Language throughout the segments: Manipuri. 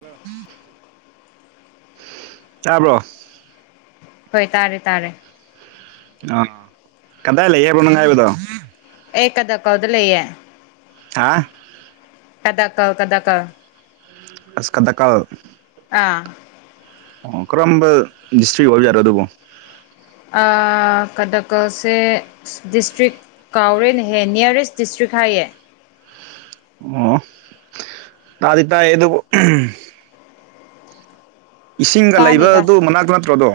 ꯂꯣ ꯆꯥꯕ꯭ꯔꯣ ꯍꯣꯏ ꯇꯥꯔꯦ ꯇꯥꯔꯦ ꯑ ꯀꯗꯥꯥꯏ ꯂꯩꯦꯕꯅꯥꯏꯕꯗꯣ ꯑꯦ ꯀꯗ ꯀꯗ ꯂꯩꯌꯦ ꯍꯥꯥ ꯀꯗꯥ ꯀ ꯀꯗꯥ ꯀ ꯑꯁꯀꯗꯀꯜ ꯑꯥ ꯑꯣ ꯀꯔꯝꯕ ꯗꯤꯁꯇ꯭ꯔꯤꯛ ꯑꯣꯏꯕ ꯌꯥꯔꯣ ꯑꯗꯨꯕꯨꯣ ꯀꯗꯥ ꯀꯁꯦ ꯗꯤꯁꯇ꯭ꯔꯤꯛ ꯀꯥꯎꯔꯦꯟ ꯍꯦ ꯅꯤꯌꯔꯦꯁ ꯗꯤꯁꯇ꯭ꯔꯤꯛ ꯍꯥꯏꯌꯦ ꯑꯣꯗꯇꯗ ꯏꯁꯤꯡꯒ ꯆꯥꯅꯤꯗ ꯂꯩꯕꯗꯨ ꯃꯅꯥꯛꯇ ꯅꯠꯇ꯭ꯔꯣꯗꯣ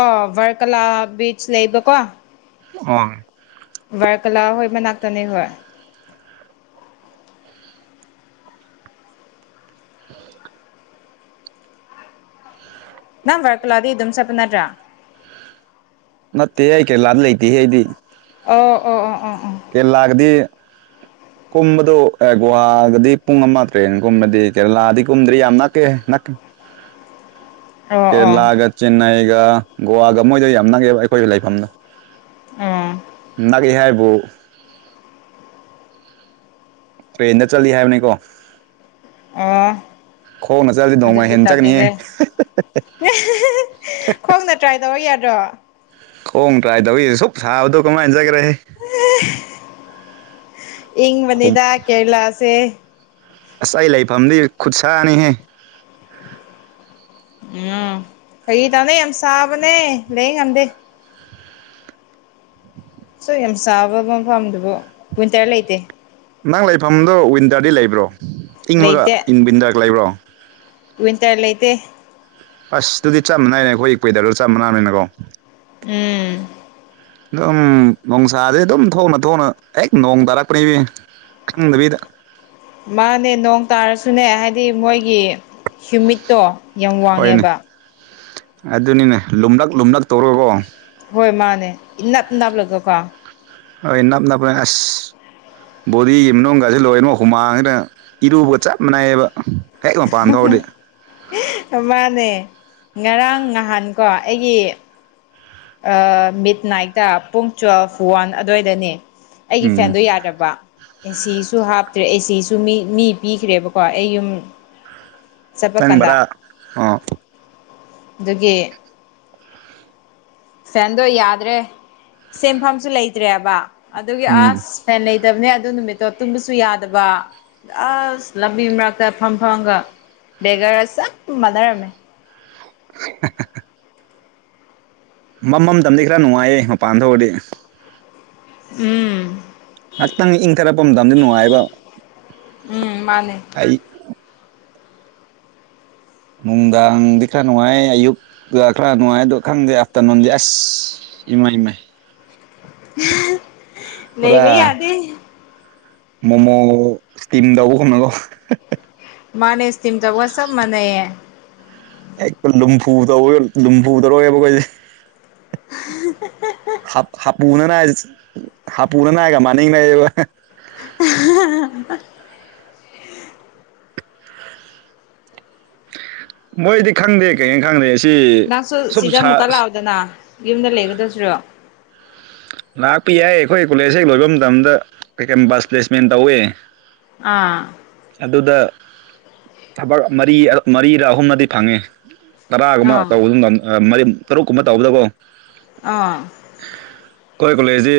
ꯑꯣ ꯚꯔꯀꯂꯥ ꯕꯤꯆ ꯂꯩꯕꯀꯣ ꯑ ꯚꯔ ꯀꯂꯥ ꯍꯣꯏ ꯃꯅꯥꯛꯇꯅꯤ ꯍꯣꯏ [unintelligible] ꯅ ꯋꯥꯀꯂ ꯑꯗꯨ ꯏ ꯑꯗꯨꯝ ꯆꯠꯅꯠꯇ꯭ꯔꯥ ꯅꯠꯇꯦ ꯑꯩ ꯀꯩꯂꯥꯟ ꯂꯩꯇꯦꯍꯦ ꯑꯩꯗꯤ ꯑꯣ ꯑꯣ ꯑꯣ ꯑꯣ ꯀ ꯂꯒꯗꯤ [unintelligible] ꯀꯨꯝꯕꯗꯨ ꯑꯦ ꯒꯨꯍꯥꯒꯗꯤ ꯄꯨꯡ ꯑꯃ ꯇ꯭ꯔꯦꯒꯨꯝꯕꯗꯤ ꯀꯦꯔꯂꯥꯗꯤ ꯀꯨꯝꯗ꯭ꯔꯤ ꯌꯥꯝ ꯅꯛꯀꯦ ꯅꯛꯀꯦ [unintelligible] ꯑꯣ ꯀꯦꯔꯂꯥꯒ ꯆꯦꯟꯟꯅꯏꯒ ꯒꯣꯋꯥꯒ ꯃꯣꯏꯗ ꯌꯥꯝ ꯅꯪꯉꯦꯕ ꯑꯩꯈꯣꯏꯒꯤ ꯂꯩꯐꯝꯗꯣ ꯑꯣ ꯅꯅꯥ ꯀꯍꯦꯕꯣ ꯇ꯭ꯔꯦꯟꯗ ꯆꯠꯂꯤ ꯍꯥꯏꯕꯅꯤꯀꯣ ꯑꯥ ꯈꯣꯡꯅ ꯆꯠꯂꯁꯤ ꯅꯣꯡꯃ ꯍꯦꯟꯅ ꯆꯠꯅꯤꯌꯦꯦ ꯈꯣꯡꯅ ꯇ꯭ꯔꯥꯏ ꯇꯧꯔ ꯌꯥꯗ꯭ꯔꯣ ꯈꯣꯡ ꯇ꯭ꯔꯥꯏ ꯇꯧꯏꯁꯦ ꯁꯨꯞ ꯁꯥꯕꯗꯣ ꯀꯃꯥꯏꯅꯖꯈ꯭ꯔꯦ ꯍꯨꯝ ꯏꯪꯕꯅꯤꯗ ꯀꯦꯔꯂꯥꯁꯦ ꯉꯁꯥꯏ ꯂꯩꯐꯝꯗꯤ ꯈꯨꯠꯁꯥꯅꯤꯍꯦ ꯎꯝ ꯀꯩ ꯇꯥꯅ ꯌꯥꯝ ꯁꯥꯕꯅꯦ ꯂꯩ ꯉꯝꯗꯦ [unintelligible] ꯁꯣꯏ ꯌꯥꯝ ꯆꯥꯕ ꯃꯐꯝꯗꯨꯕꯨ ꯋꯤꯟꯇꯔ ꯂꯩꯇꯦ ꯅꯪ ꯂꯩꯐꯝꯗꯣ ꯋꯤꯟꯗꯔꯗꯤ ꯂꯩꯕ꯭ꯔꯣ ꯏꯪꯕꯒ ꯏꯟ ꯋꯤꯟꯗꯔꯒ ꯂꯩꯕ꯭ꯔꯣ ꯇ ꯋꯥꯩꯇꯩ ꯑꯁ ꯑꯗꯨꯗꯤ ꯆꯞ ꯃꯥꯟꯅꯏꯅꯦ ꯑꯩꯈꯣꯏ ꯀꯦꯗꯔꯗ ꯆꯞ ꯃꯥꯟꯅꯕꯅꯤꯅꯀꯣ ꯎꯝ ꯑꯗꯨꯝ ꯅꯨꯡꯁꯥꯥꯁꯦ ꯑꯗꯨꯝ ꯊꯣꯡꯅ ꯊꯣꯡꯅ ꯍꯦꯛ ꯅꯣꯡ ꯇꯥꯔꯛꯄꯅꯦꯕ ꯎꯪꯕꯤꯗ ꯃꯥꯅꯦ ꯅꯣꯡ ꯇꯥꯔꯁꯨꯅꯦ ꯍꯥꯏꯗꯤ ꯃꯣꯏꯒꯤ ꯍ꯭ꯌꯨꯃꯤꯠꯇꯣ ꯌꯥꯝ ꯍꯣꯏꯅꯦ ꯋꯥꯡꯉꯦꯕ ꯑꯗꯨꯅꯤꯅꯦ ꯂꯨꯝꯂꯛ ꯂꯨꯝꯂꯛ ꯇꯧꯔꯒꯣ ꯍꯣꯏ ꯃꯥꯅꯦ ꯏꯅꯥꯞ ꯅꯥꯞꯂꯒꯀꯣ ꯍꯣꯏ ꯅꯥꯞ ꯅꯥꯞ꯭ꯔ ꯑꯁ ꯕꯣꯗꯤꯒꯤ ꯃꯅꯨꯡꯒꯁꯤ ꯂꯣꯏꯔꯅ ꯍꯨꯃꯥꯡꯁꯤꯅ ꯏꯔꯨꯕꯒ ꯆꯞ ꯃꯥꯟꯅꯩꯌꯦꯕ ꯍꯦꯛ ꯃꯄꯥꯟ ꯊꯧꯔꯗꯤ ꯃꯥꯅꯦ ꯉꯔꯥꯡ ꯅꯍꯥꯟꯀꯣ ꯑꯩꯒꯤ ꯃꯤꯠ ꯅꯥꯏꯠꯇ ꯄꯨꯡ ꯇ꯭ꯋꯦꯜꯐ ꯋꯥꯟ ꯑꯗꯨꯋꯥꯏꯗꯅꯦ ꯑꯩꯒꯤ ꯎꯝ ꯐꯦꯟꯗꯣ ꯌꯥꯗꯕ ꯑꯦꯁꯤꯁꯨ ꯍꯥꯞꯇ꯭ꯔꯦ ꯑꯦꯁꯤꯁꯨ ꯃꯤ ꯃꯤ ꯄꯤꯈ꯭ꯔꯦꯕꯀꯣ ꯑꯩ ꯌꯨꯝ ꯆꯠꯄ ꯅꯪ ꯀꯥꯟꯗ ꯚꯔꯥ ꯑꯣ ꯑꯗꯨꯒꯤ ꯐꯦꯟꯗꯣ ꯌꯥꯗ꯭ꯔꯦ ꯁꯦꯟꯐꯝꯁꯨ ꯂꯩꯇ꯭ꯔꯦꯕ ꯑꯗꯨꯒꯤ ꯎꯝ ꯑꯁ ꯁꯥꯏ ꯂꯩꯇꯕꯅꯦ ꯑꯗꯨ ꯅꯨꯃꯤꯠꯇꯣ ꯇꯨꯝꯕꯁꯨ ꯌꯥꯗꯕ ꯑꯁ ꯂꯝꯕꯤ ꯃꯔꯛꯇ ꯐꯝ ꯐꯝꯒ ꯕꯦꯒꯔꯒ ꯆꯞ ꯃꯥꯟꯅꯔꯝꯃꯦ ꯍ ꯍ ꯃꯃꯝꯇꯝꯗꯤ ꯈꯔ ꯅꯨꯡꯉꯥꯏꯌꯦ ꯃꯄꯥꯟ ꯊꯣꯛꯑꯗꯤ ꯎꯝ ꯉꯥꯏꯍꯥꯛꯇꯪ ꯏꯪꯊꯔꯛꯄ ꯃꯇꯝꯗ ꯅꯨꯡꯉꯥꯏꯕ ꯎꯝ ꯃꯥꯅꯦ ꯑꯩ ꯅꯨꯡꯗꯥꯡꯗꯤ ꯈꯔ ꯅꯨꯡꯉꯥꯏ ꯑꯌꯨꯛ ꯈꯔ ꯅꯨꯡꯉꯥꯏ ꯑꯗꯣ ꯈꯪꯗꯦ ꯑꯥꯐꯇꯔꯅꯨꯟꯗꯤ ꯑꯁ ꯏꯃꯥꯏ ꯏꯃꯥꯏ ꯄꯨꯔꯥ ꯂꯩꯕ ꯌꯥꯗꯦ ꯃꯣꯃꯣ ꯏꯁꯇꯤꯝ ꯇꯧꯕ ꯈꯨꯝꯅꯀꯣ ꯃꯥꯅꯦ ꯁ꯭ꯇꯤꯝ ꯇꯧꯕ ꯆꯞ ꯃꯥꯅꯩ ꯍ ꯂꯨꯝꯐꯨ ꯇꯧ ꯂꯨꯝꯐꯨ ꯇꯧꯔꯒꯦꯕ ꯑꯩꯈꯣꯏꯁꯦ [unintelligible] ꯍꯥꯄꯨꯅ ꯅꯥꯏ ꯍꯥꯄꯨꯅ ꯅꯥꯏꯒ ꯃꯅꯤꯡꯅꯏꯌꯦꯕ [unintelligible] ꯃꯣꯏꯗꯤ ꯈꯪꯗꯦ ꯀꯩꯒꯤ ꯈꯪꯗꯦ ꯁꯤ ꯅꯪꯁꯨ ꯁꯨꯝ ꯁꯤꯗ ꯁꯥ ꯑꯃꯨꯛꯀ ꯂꯥꯛꯑꯣꯗꯅ ꯌꯨꯝꯗ ꯂꯩꯒꯗꯧꯁꯤꯔꯣ ꯂꯥꯛꯄ ꯌꯥꯏ ꯑꯩꯈꯣꯏ ꯀꯣꯂꯦꯖ ꯍꯦꯛ ꯂꯣꯏꯕ ꯃꯇꯝꯗ ꯀꯩ ꯀꯩ ꯕꯁ ꯄ꯭ꯂꯦꯁꯃꯦꯟ ꯇꯧꯋꯦ ꯑꯥ ꯑꯗꯨꯗ ꯊꯕꯛ ꯃꯔꯤ ꯃꯔꯤꯔꯥ ꯑꯍꯨꯝꯅꯗꯤ ꯐꯪꯉꯦ ꯇꯔꯥꯒꯨꯝꯕ ꯑꯥ ꯇꯧꯕꯗꯨ ꯃꯔꯤ ꯇꯔꯨꯛꯀꯨꯝꯕ ꯇꯧꯕꯗꯀꯣ ꯑꯥ ꯑꯩꯈꯣꯏ ꯀꯣꯂꯦꯖꯁꯤ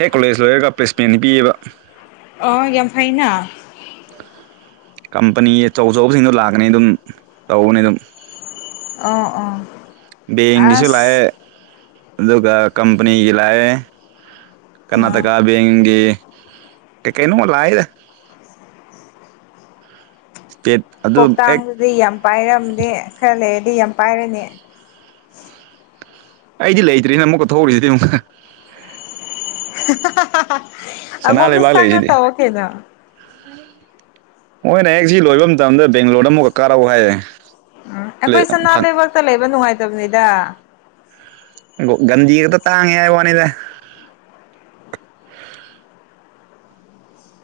ꯍꯦꯛ ꯀꯣꯂꯦꯖ ꯂꯣꯏꯔꯒ ꯄ꯭ꯂꯦꯁꯃꯦꯟ ꯄꯤꯌꯦꯕ ꯑ ꯌꯥꯝ ꯐꯩꯅ ꯀꯝꯄꯅꯤ ꯑꯆꯧ ꯑꯆꯧꯕꯁꯤꯡꯗꯣ ꯂꯥꯛꯀꯅꯤ ꯑꯗꯨꯝ ꯇꯧꯕꯅꯤ ꯑꯗꯨꯝ ꯑꯥ ꯑꯥ ꯕꯦꯡꯒꯤꯁꯨ ꯂꯥꯛꯑꯦ ꯑꯗꯨꯒ ꯀꯝꯄꯅꯤꯒꯤ ꯂꯥꯛꯑꯦ ꯑꯥ ꯀꯔꯅꯥꯇꯀꯥ ꯕꯦꯡꯒꯦ ꯀꯩ ꯀꯩꯩꯅꯣ ꯂꯥꯑꯦꯗ ꯀꯦꯠ ꯀꯧꯇꯥꯡꯗꯨꯗꯤ ꯌꯥꯝ ꯄꯥꯏꯔꯝꯅꯦ ꯈꯔ ꯂꯩꯔꯗꯤ ꯌꯥꯝ ꯄꯥꯏꯔꯅꯤ ꯑꯩꯗꯤ ꯂꯩꯇ꯭ꯔꯤꯅ ꯑꯃꯨꯛꯀ ꯊꯣꯛꯎꯔꯤꯁꯤꯗꯤ ꯑꯃꯨꯛꯀ ꯑꯍꯥꯍꯥꯍꯥꯍꯥ ꯁꯅꯥ ꯑꯃꯨꯀ ꯂꯩꯕꯥꯛ ꯆꯪꯉ ꯂꯩꯔꯤꯁꯤꯗꯤ ꯇꯧꯑꯣ ꯀꯩꯅꯣ ꯃꯣꯏꯅ ꯍꯦꯛ ꯁꯤ ꯂꯣꯏꯕ ꯃꯇꯝꯗ ꯕꯦꯡꯒꯂꯣꯔꯗ ꯑꯃꯨꯛꯀꯛ ꯀꯥꯔꯛꯎ ꯍꯥꯏꯌꯦ ꯎꯝ ꯑꯩꯈꯣꯏ ꯁꯅꯥ ꯂꯩꯕꯥꯛꯇ ꯂꯩꯕ ꯅꯨꯡꯉꯥꯏꯇꯕꯅꯤꯗ ꯒꯟꯗꯤꯒꯛꯇ ꯇꯥꯡꯉꯦ ꯍꯥꯏ ꯋꯥꯅꯤꯗ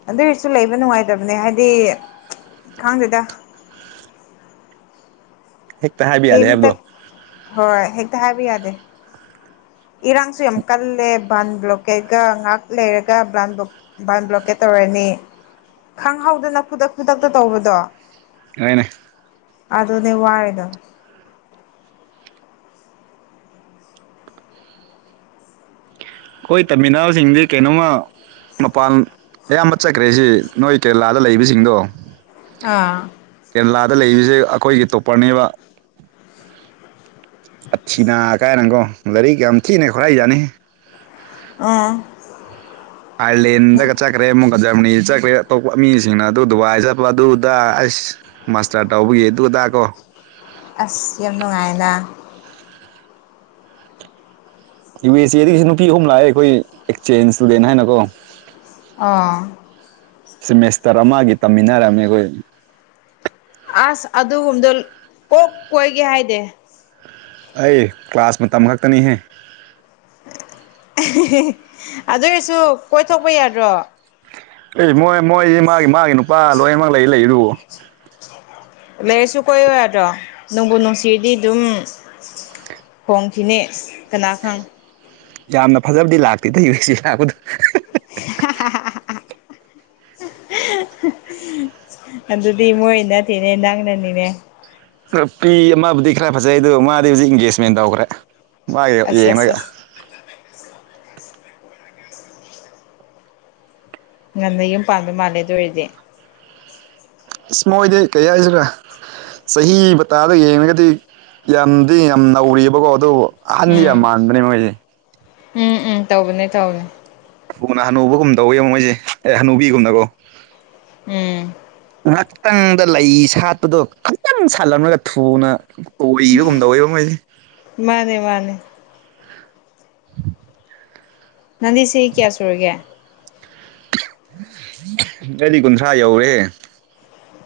ꯑꯗꯨꯏꯔꯁꯨ ꯂꯩꯕ ꯅꯨꯡꯉꯥꯏꯇꯕꯅꯦ ꯍꯥꯏꯗꯤ ꯈꯪꯗꯦꯗ ꯍꯦꯛꯇ ꯍꯥꯏꯕ ꯌꯥꯗꯦ ꯀꯝꯇ ꯍꯥꯏꯕꯗꯣ ꯍꯣꯏ ꯍꯦꯛꯇ ꯍꯥꯏꯕ ꯌꯥꯗꯦ ꯏꯔꯥꯡꯁꯨ ꯌꯥꯝ ꯀꯜꯂꯦ ꯕꯟ ꯕ꯭ꯂꯣꯀꯦꯠꯀ ꯉꯥꯏꯍꯥꯛ ꯂꯩꯔꯒ ꯕꯟ ꯕꯥꯟ ꯕ꯭ꯂꯣꯀꯦꯠ ꯇꯧꯔꯅꯤ ꯈꯪꯍꯧꯗꯅ ꯈꯨꯗꯛ ꯈꯨꯗꯛꯇ ꯇꯧꯕꯗꯣ ꯑꯥꯏꯅꯦ ꯑ ꯑꯗꯨꯅꯦ ꯋꯥꯏꯗ ꯑꯩꯈꯣꯏ ꯇꯝꯃꯤꯟꯅꯕꯁꯤꯡꯗꯤ ꯀꯩꯅꯣꯝꯃ ꯃꯄꯥꯟ ꯑꯌꯥꯝꯕ ꯆꯠꯈ꯭ꯔꯦꯁꯤ ꯅꯣꯏ ꯀꯦꯔꯂꯥꯗ ꯂꯩꯕꯁꯤꯡꯗꯣ ꯑꯥ ꯀꯦꯔꯂꯥꯗ ꯂꯩꯁꯦ ꯑꯩꯈꯣꯏꯒꯤ ꯇꯣꯞꯄꯔꯅꯦꯕ ꯑꯊꯤꯅꯥꯀꯥꯏꯔꯪꯒꯣ ꯂꯥꯏꯔꯤꯛ ꯌꯥꯝ ꯊꯤꯅ ꯈꯔꯥꯏꯖꯥꯅꯤ ꯑꯥ ꯑꯥꯢꯂꯦꯟꯗꯒ ꯆꯠ ꯆꯠꯈ꯭ꯔꯦ ꯑꯃꯨꯛꯀ ꯖꯔꯃꯅꯤ ꯆꯠꯈ꯭ꯔꯦ ꯑꯇꯣꯞꯄ ꯃꯤꯁꯤꯡꯅ ꯑꯗꯨ ꯗꯨꯕꯥꯏ ꯆꯠꯄ ꯑꯗꯨꯗ ꯑꯁ ꯃꯥꯁꯇꯥꯔ ꯇꯧꯕꯒꯤ ꯑꯗꯨꯗꯥ ꯀꯣ ꯑꯁ ꯌꯥꯝ ꯅꯨꯡꯉꯥꯏꯅ ꯌꯨ ꯑꯦꯁ ꯑꯦꯗꯒꯤꯁꯨ ꯅꯨꯄꯤ ꯑꯍꯨꯝ ꯂꯥꯛꯑꯦ ꯑꯩꯈꯣꯏ ꯑꯦꯛꯆꯦꯟꯖ ꯁꯇꯨꯗꯦꯟ ꯍꯥꯏꯅ ꯀꯣ ꯑꯥ ꯁꯤꯃꯦꯁꯇꯔ ꯑꯃꯒꯤ ꯇꯝꯃꯤꯟꯅꯔꯝꯃꯦ ꯑꯩꯈꯣꯏ ꯑꯁ ꯑꯗꯨꯒꯨꯝꯕꯗꯣ ꯀꯣꯛ ꯀꯣꯏꯒꯦ ꯍꯥꯏꯗꯤ ꯑꯩ ꯀ꯭ꯂꯥꯁ ꯃꯇꯝ ꯈꯛꯇꯅꯤꯍꯦ ꯑꯗꯨ ꯑꯣꯏꯔꯁꯨ ꯀꯣꯏꯊꯣꯛꯄ ꯌꯥꯗ꯭ꯔꯣ ꯑꯦ ꯃꯣꯏ ꯃꯣꯏ ꯃꯥꯒꯤ ꯃꯥꯒꯤ ꯅꯨꯄꯥ ꯂꯣꯏꯅꯃꯛ ꯂꯩ ꯂꯩꯗꯨꯕꯨ ꯂꯩꯔꯁꯨ ꯀꯣꯏꯔꯣꯏꯔꯗ꯭ꯔꯣ ꯅꯪꯕꯨ ꯅꯨꯡꯁꯤꯔꯗꯤ ꯑꯗꯨꯝ ꯍꯣꯡꯈꯤꯅꯦ ꯀꯅꯥꯈꯪ ꯌꯥꯝꯅ ꯐꯖꯕꯗꯤ ꯂꯥꯛꯇꯦ ꯌꯨ ꯑꯁ ꯇꯩ ꯂꯥꯛꯄꯗꯨꯁꯨ [unintelligible] ꯑꯗꯨꯗꯤ ꯃꯣꯏ ꯅꯠꯇꯦꯅꯦ ꯅꯪꯅꯅꯤꯅꯦ ꯄꯤ ꯑꯃꯕꯨꯗꯤ ꯈꯔ ꯐꯖꯩ ꯑꯗꯨꯒ ꯃꯥꯗꯤ ꯍꯧꯖꯤꯛ ꯏꯡꯒꯦꯖꯃꯦꯟ ꯇꯧꯈ꯭ꯔꯦ ꯃꯥꯒꯤ ꯑꯁ ꯑꯁ ꯌꯦꯡꯉꯒ ꯑꯁ ꯉꯟꯅ ꯌꯨꯝ ꯄꯥꯟꯕꯗ ꯃꯥꯜꯂꯦ ꯑꯗꯨ ꯑꯣꯏꯔꯗꯤ ꯏꯁ ꯃꯣꯏꯗꯤ ꯀꯩ ꯍꯥꯏꯁꯤꯔꯥ ꯆꯍꯤ ꯃꯇꯇꯥꯗ ꯌꯦꯡꯉꯒꯗꯤ ꯌꯥꯝꯗꯤ ꯌꯥꯝ ꯅꯧꯔꯤꯕꯑꯕꯀꯣ ꯑꯗꯨꯕꯨ ꯑꯍꯜ ꯌꯥꯝ ꯎꯝ ꯃꯟꯕꯅꯤ ꯃꯣꯏꯗꯤ ꯎꯝ ꯎꯝ ꯇꯧꯕꯅꯦ ꯇꯧꯅꯦ ꯊꯨꯅꯥ ꯍꯅꯨꯕꯒꯨꯝ ꯇꯧꯋꯦꯕ ꯃꯣꯏꯁꯦ ꯑꯦ ꯍꯅꯨꯕꯤꯒꯨꯝꯅꯀꯣ ꯎꯝ ꯉꯥꯏꯍꯥꯛꯇꯪꯗ ꯂꯩ ꯁꯥꯠꯄꯗꯣ ꯈꯤꯇꯪ ꯁꯥꯠꯂꯝꯂꯒ ꯊꯨꯅ ꯑꯣꯏꯕꯒꯨꯝꯗ ꯑꯣꯏꯕ ꯃꯣꯏꯁꯦ ꯃꯥꯅꯦ ꯃꯥꯅꯦ ꯅꯪꯗꯤ ꯆꯍꯤ ꯀꯌꯥꯁꯨꯔꯒꯦ ꯆꯍꯤ ꯀꯨꯟꯊ꯭ꯔꯥ ꯌꯧꯔꯦ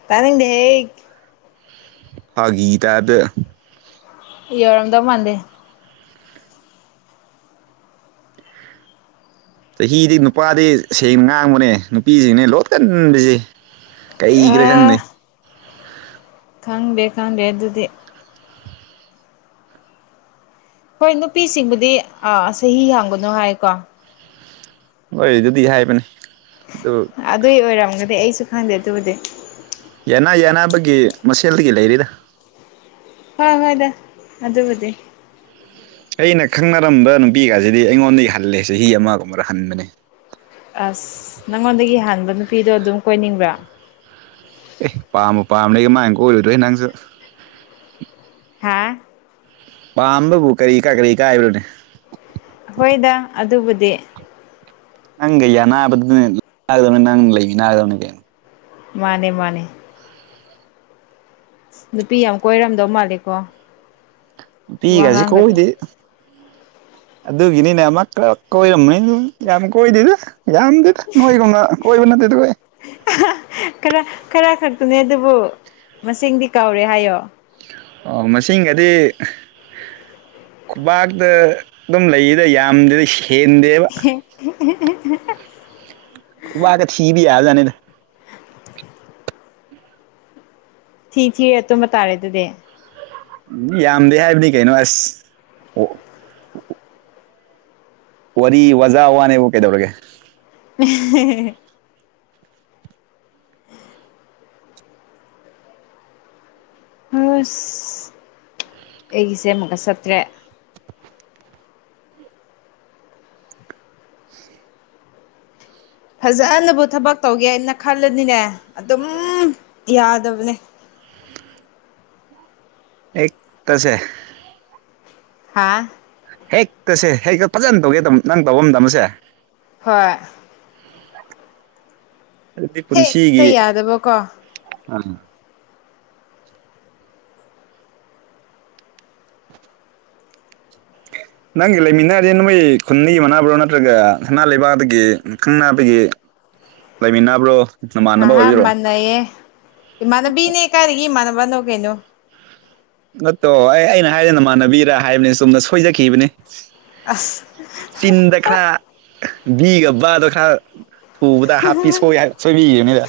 ꯇꯅꯤꯡꯗꯦ ꯐꯥꯒꯤ ꯇꯥꯏꯄꯇꯥ ꯌꯧꯔꯝꯗꯧ ꯃꯟꯗꯦ ꯆꯍꯤꯗꯤ ꯅꯨꯄꯥꯗꯤ ꯁꯦꯡꯅ ꯉꯥꯡꯕꯅꯦ ꯅꯨꯄꯤꯁꯤꯡꯅꯦ ꯂꯣꯠꯀꯟꯁꯦ ꯑ ꯀꯩꯈ꯭ꯔꯦ ꯈꯪꯗꯦ ꯈꯪꯗꯦ ꯈꯪꯗꯦ ꯑꯗꯨꯗꯤ ꯍꯣꯏ ꯅꯨꯄꯤꯁꯤꯡꯕꯨꯗꯤ ꯆꯍꯤ ꯍꯥꯡꯒꯅꯨ ꯍꯥꯏꯀꯣ ꯍꯣꯏ ꯑꯗꯨꯗꯤ ꯍꯥꯏꯕꯅꯦ ꯑꯗꯨꯏ ꯑꯣꯏꯔꯝꯒꯗꯤ ꯑꯩꯁꯨ ꯈꯪꯗꯦ ꯑꯗꯨꯕꯨꯗꯤ ꯌꯥꯅꯥ ꯌꯥꯅꯥꯕꯒꯤ ꯃꯁꯦꯜꯗꯒꯤ ꯂꯩꯔꯤꯗ ꯍꯣꯏ ꯍꯣꯏꯗ ꯑꯗꯨꯕꯨꯗꯤ ꯑꯩꯅ ꯈꯪꯅꯔꯝꯕ ꯅꯨꯄꯤꯒꯁꯤꯗꯤ ꯑꯩꯉꯣꯟꯗꯒꯤ ꯍꯜꯂꯦꯁꯦ ꯆꯍꯤ ꯑꯃꯒꯨꯝꯕꯗ ꯍꯟꯕꯅꯦ ꯑꯁ ꯅꯪꯉꯣꯟꯗꯒꯤ ꯍꯥꯟꯕ ꯅꯨꯄꯤꯗꯣ ꯑꯗꯨꯝ ꯀꯣꯏꯅꯤꯡꯕ꯭ꯔꯥ ꯑꯦ ꯄꯥꯝꯃ ꯄꯥꯝꯅꯦꯒ ꯃꯥꯡꯒ ꯑꯣꯏꯔꯣꯏꯗꯣꯏ ꯅꯪꯁꯨ ꯍꯥꯥ ꯄꯥꯝꯕꯨ ꯀꯔꯤ ꯀꯥ ꯀꯔꯤ ꯀꯥ ꯍꯥꯏꯕꯦ ꯍꯣꯏꯗ ꯑꯗꯨꯕꯨꯗꯤ ꯅꯪ ꯌꯥꯅꯕꯗꯨꯗ ꯑꯅꯥꯕꯗꯨꯗꯧꯅꯤ ꯅꯪ ꯂꯩ ꯅꯥꯒꯗꯧꯅꯤꯅꯦ ꯀꯩꯅ ꯃꯥꯅꯦ ꯃꯥꯅꯦ ꯅꯨꯄꯤ ꯌꯥꯝ ꯀꯣꯏꯔꯝꯗꯧ ꯃꯥꯜꯂꯦꯀꯣ ꯅꯨꯄꯤ ꯍꯧꯖꯤꯛ ꯋꯥꯉꯥꯡꯒꯗꯣ ꯀꯣꯏꯗꯦ ꯑꯗꯨꯒꯤꯅꯤꯅꯦ ꯑꯃ ꯀꯣꯏꯔꯝꯅꯤ ꯌꯥꯝ ꯀꯣꯏꯗꯦꯗ ꯌꯥꯝꯗꯤ ꯅꯣꯏꯒꯨꯝꯅ ꯀꯣꯏꯕ ꯅꯠꯇꯦꯗ ꯀꯣꯏ ꯈꯔ ꯈꯔ ꯈꯛꯇꯨꯅꯦ ꯑꯗꯨꯕꯨ ꯃꯁꯤꯡꯗꯤ ꯀꯥꯎꯔꯦ ꯍꯥꯏꯌꯣ ꯑꯣ ꯃꯁꯤꯡꯒꯗꯤ ꯈꯨꯄꯥꯛꯥꯛꯇ ꯑꯗꯨꯝ ꯂꯩꯗ ꯌꯥꯝꯗ꯭ꯔꯦꯗ ꯁꯦꯟꯗꯦꯕ [unintelligible] ꯎ ꯋꯥ ꯀꯦ ꯊꯕꯤ ꯌꯥ ꯌꯥꯅꯤꯗ ꯊꯤ ꯊꯤꯔꯦ ꯇꯨꯝꯕ ꯇꯥꯔꯦ ꯑꯗꯨꯗꯤ ꯎ ꯌꯥꯝꯗꯦ ꯍꯥꯏꯕꯗꯤ ꯀꯩꯅꯣ ꯑꯁ ꯑꯣ ꯋꯥꯔꯤ ꯋꯥꯖꯥ ꯋꯥꯅꯦꯕꯨ ꯀꯩꯗꯧꯔꯒꯦ ꯎ ꯍꯁ ꯑꯩꯒꯤꯁꯦ ꯑꯃꯨꯛꯀ ꯆꯠꯇ꯭ꯔꯦ ꯐꯖꯅꯕꯨ ꯊꯕꯛ ꯇꯧꯒꯦ ꯍꯥꯏꯅ ꯈꯜꯂꯅꯤꯅꯦ ꯑꯗꯨꯝ ꯌꯥꯗꯕꯅꯦ ꯑꯦ ꯇꯁꯦ ꯍꯥꯥ ꯍꯦꯛꯇꯁꯦ ꯍꯦꯛꯇ ꯐꯖꯅ ꯇꯧꯒꯦ ꯇ ꯅꯪ ꯇꯧꯕꯐꯝ ꯑꯃꯗꯃꯁꯦ ꯍꯣꯏ ꯑꯗꯨꯗꯤ ꯄꯨꯟꯁꯤꯒꯤ ꯍꯦꯛꯇ ꯌꯥꯗꯕꯀꯣ ꯑ [inaudible] ꯅꯪꯒꯤ ꯂꯩꯃꯤꯟꯅꯔꯦ ꯅꯣꯏ ꯈꯨꯟꯅꯤꯒꯤ ꯃꯅꯥꯕ꯭ꯔꯣ ꯅꯠꯇ꯭ꯔꯒ ꯅꯅꯥ ꯂꯩꯕꯥꯛꯗꯒꯤ ꯈꯪ ꯅꯥꯕꯒꯤ ꯂꯩꯃꯤꯟꯅꯕ꯭ꯔꯣ ꯑꯍꯥ ꯑꯣꯏꯕꯤꯔꯣ ꯃꯥꯟꯅꯩꯌꯦ ꯏꯃꯥꯟꯅꯕꯤꯅꯦ ꯀꯥꯏꯔꯤꯒꯤ ꯏꯃꯥꯟꯅꯕꯅꯣ ꯀꯩꯅꯣ ꯅꯠꯇꯣ ꯑꯩ ꯑꯩꯅ ꯍꯥꯏꯗꯅꯃꯥꯟꯅꯕꯤꯔ ꯍꯥꯏꯕꯅꯤ ꯆꯨꯝꯅ ꯁꯣꯏꯖꯈꯤꯕꯅꯤ ꯑꯁ ꯆꯤꯟꯗ ꯈꯔ ꯕꯤꯒꯕ ꯑꯗ ꯈꯔ ꯊꯨꯕꯗ ꯍꯥꯞꯄꯤ ꯁꯣꯏꯕꯤꯈꯤꯕꯅꯤꯗ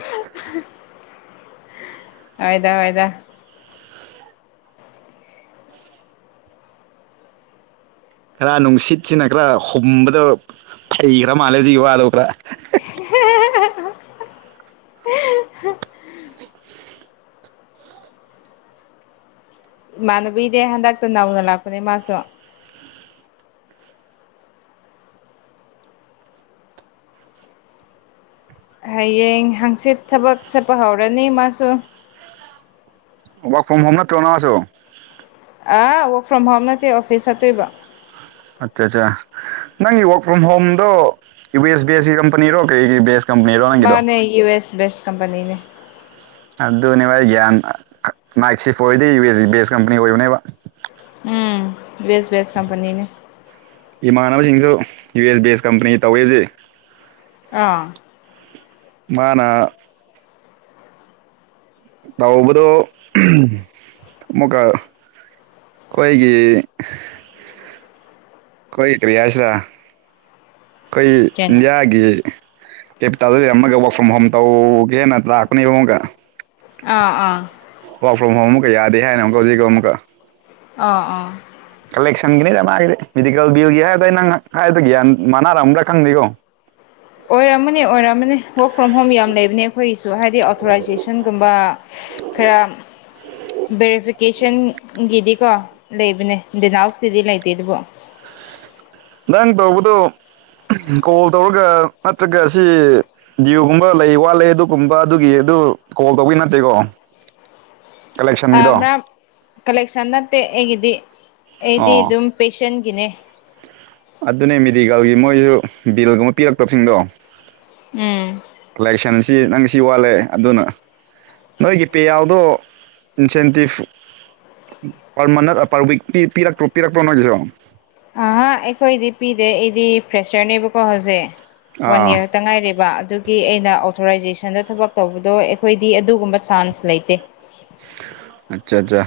ꯑꯣꯏꯣꯏꯗ ꯑꯣꯏꯣꯏꯗ ꯈꯔ ꯅꯨꯡꯁꯤꯠꯁꯤꯅ ꯈꯔ ꯍꯨꯝꯕꯗ ꯐꯩꯈ꯭ꯔꯥ ꯃꯥꯜꯂꯦ ꯍꯧꯖꯤꯛꯀꯤ ꯋꯥꯗꯣ ꯈꯔ [unintelligible] ꯏꯃꯥꯟꯅꯕ ꯏꯅꯦ ꯍꯟꯗꯛꯇ ꯅꯧꯅ ꯂꯥꯛꯄꯅꯦ ꯃꯥꯁꯨ ꯍꯌꯦꯡ ꯍꯥꯡꯆꯤꯠ ꯊꯕꯛ ꯆꯠꯄ ꯍꯧꯔꯅꯤ ꯃꯥꯁꯨ ꯋꯥꯛ ꯐ꯭ꯔꯣꯝ ꯍꯣꯝ ꯅꯠꯇ꯭ꯔꯣꯅꯥꯉꯁꯨ ꯑ ꯋꯔꯛ ꯐ꯭ꯔꯣꯝ ꯍꯣꯝ ꯅꯠꯇꯦ ꯑꯣꯐꯤꯁ ꯆꯠꯇꯣꯏꯕ ꯑꯠꯆꯥ ꯑꯠꯆꯥ ꯅꯪꯒꯤ ꯋꯔꯛ ꯐ꯭ꯔꯣꯝ ꯍꯣꯝꯗꯣ ꯋꯦꯁ ꯕꯦꯁꯀꯤ ꯀꯝꯄꯅꯤꯔꯣ ꯀꯩꯒꯤ ꯕꯦꯁ ꯀꯝꯄꯅꯤꯔꯣ ꯅꯪꯒꯤꯗꯣ ꯃꯥꯅꯦ ꯌꯨ ꯑꯦꯁ ꯦꯁ ꯀꯝꯄꯅꯤꯅꯦ ꯑꯗꯨꯅꯦꯕ ꯑꯩ ꯒ꯭ꯌꯥꯟ ꯥꯏꯛꯁꯤꯐ ꯑꯣꯏꯔꯗꯤ ꯌꯨ ꯑꯦ ꯕꯦꯁ ꯀꯝꯄꯅꯤ ꯑꯣꯏꯕꯅꯦꯕ ꯎꯝ ꯕꯁ ꯦꯁ ꯀꯝꯄꯅꯤꯅꯤ ꯏꯃꯥꯟꯅꯕꯁꯤꯡꯁꯨ ꯌꯨ ꯑꯦꯁ ꯕꯦꯁ ꯀꯝꯄꯅꯤ ꯇꯧꯋꯤ ꯍꯧꯖꯤꯛ ꯑꯥ ꯃꯥꯅ ꯇꯎꯕꯗꯣ ꯃꯨꯀ ꯑꯩꯈꯣꯏꯒꯤ ꯑꯩꯈꯣꯏ ꯀ꯭ꯔꯤꯌꯥꯁꯤꯔꯥ ꯑꯩꯈꯣꯏ ꯀꯩꯅꯣ ꯏꯟꯗꯤꯌꯥꯒꯤ ꯀꯦꯄꯤꯇꯥꯜꯗ ꯂꯩꯔ ꯑꯃꯒ ꯋꯔꯥꯛ ꯐ꯭ꯔꯣꯝ ꯍꯣꯝ ꯇꯧꯒꯦꯅ ꯂꯥꯛꯀꯅꯦꯕ ꯑꯃꯒ ꯑꯥ ꯑꯥ ꯋꯥꯔꯥꯛ꯭ꯔꯣꯝꯣꯝ ꯑꯃꯛ ꯌꯥꯗꯦ ꯍꯥꯏꯅ ꯑꯃꯛꯖꯤꯛꯣ ꯑꯃꯛ ꯑꯥ ꯑꯥ ꯀꯂꯦꯛꯁꯟꯒꯤꯅꯤꯗ ꯃꯥꯒꯤꯗꯤ ꯃꯦꯗꯤꯀꯦꯜ ꯕꯤꯜꯒꯤ ꯍꯥꯏꯔꯗ ꯑꯩ ꯅꯪ ꯍꯥꯏꯗꯤ ꯒ꯭ꯟ ꯃꯥꯟꯅꯔꯝꯗ꯭ꯔꯥ ꯈꯪꯗꯦꯀꯣ ꯑꯣꯏꯔꯝꯃꯅꯤ ꯑꯣꯏꯔꯝꯃꯅꯤ ꯋꯛ ꯐ꯭ꯔꯣꯝ ꯍꯣꯝ ꯌꯥꯝ ꯂꯩꯕꯅꯦ ꯑꯩꯈꯣꯏꯒꯤꯁꯨ ꯍꯥꯏꯗꯤ ꯑꯣꯊꯣꯔꯥꯏꯖꯦꯁꯟꯒꯨꯝꯕ ꯈꯔ ꯕꯦꯔꯤꯐꯤꯀꯦꯁꯟꯒꯤꯗꯤꯀꯣ ꯂꯩꯕꯅꯦ ꯗꯦꯅꯥꯎꯁꯀꯤꯗꯤ ꯂꯩꯇꯦ ꯑꯗꯨꯕꯨꯣ ꯅꯪ ꯇꯧꯕꯗꯨꯣ ꯀꯣꯜ ꯇꯧꯔꯒ ꯅꯠꯇ꯭ꯔꯒ ꯑꯁꯤ ꯖꯤꯌꯣꯒꯨꯝꯕ ꯂꯩ ꯋꯥꯠꯂ ꯑꯗꯨꯒꯨꯝꯕ ꯑꯗꯨꯒꯤ ꯑꯗꯨ ꯀꯣꯜ ꯇꯧꯕꯤ ꯅꯠꯇꯦꯀꯣ ꯀꯂꯦꯛꯁꯟꯒꯤꯗꯣ ꯑꯃꯔꯝ ꯀꯂꯦꯛꯁꯟ ꯅꯠꯇꯦ ꯑꯩꯒꯤꯗꯤ ꯑꯩꯗꯤ ꯑꯣ ꯑꯗꯨꯝ ꯄꯦꯁꯦꯟꯒꯤꯅꯦ ꯑꯗꯨꯅꯦ ꯃꯦꯗꯤꯀꯦꯜꯒꯤ ꯃꯣꯏꯁꯨ ꯕꯤꯜꯒꯨꯝꯕ ꯄꯤꯔꯛꯇꯕꯁꯤꯡꯗꯣ ꯎꯝ ꯀꯂꯦꯛꯁꯟꯁꯤ ꯅꯪ ꯁꯤ ꯋꯥꯠꯂꯦ ꯑꯗꯨꯅ ꯅꯣꯏꯒꯤ ꯄꯦ ꯑꯎꯗꯣ incentive per month per week ꯄꯤ ꯄꯤꯔꯛꯇ꯭ꯔꯣ ꯄꯤꯔꯛꯄꯔꯣ ꯅꯣꯏꯒꯤꯁꯨ ꯑ ꯑꯩꯈꯣꯏꯗꯤ ꯄꯤꯗꯦ ꯑꯩꯗꯤ ꯐ꯭ꯔꯦꯁꯔꯅꯦꯕꯀꯣ ꯍꯧꯖꯤꯛ ꯋꯥꯟ ꯑꯥ ꯌꯔꯇ ꯉꯥꯏꯔꯤꯕ ꯑꯗꯨ ꯒꯤ ꯑꯩꯅ ꯑꯣꯊꯣꯔꯥꯏꯖꯦꯁꯟꯗ ꯊꯕꯛ ꯇꯧꯕꯗꯣ ꯑꯩꯈꯣꯏꯗꯤ ꯑꯗꯨꯒꯨꯝꯕ ꯆꯥꯟꯁ ꯂꯩꯇꯦ ꯑꯆꯥ ꯑꯆꯥ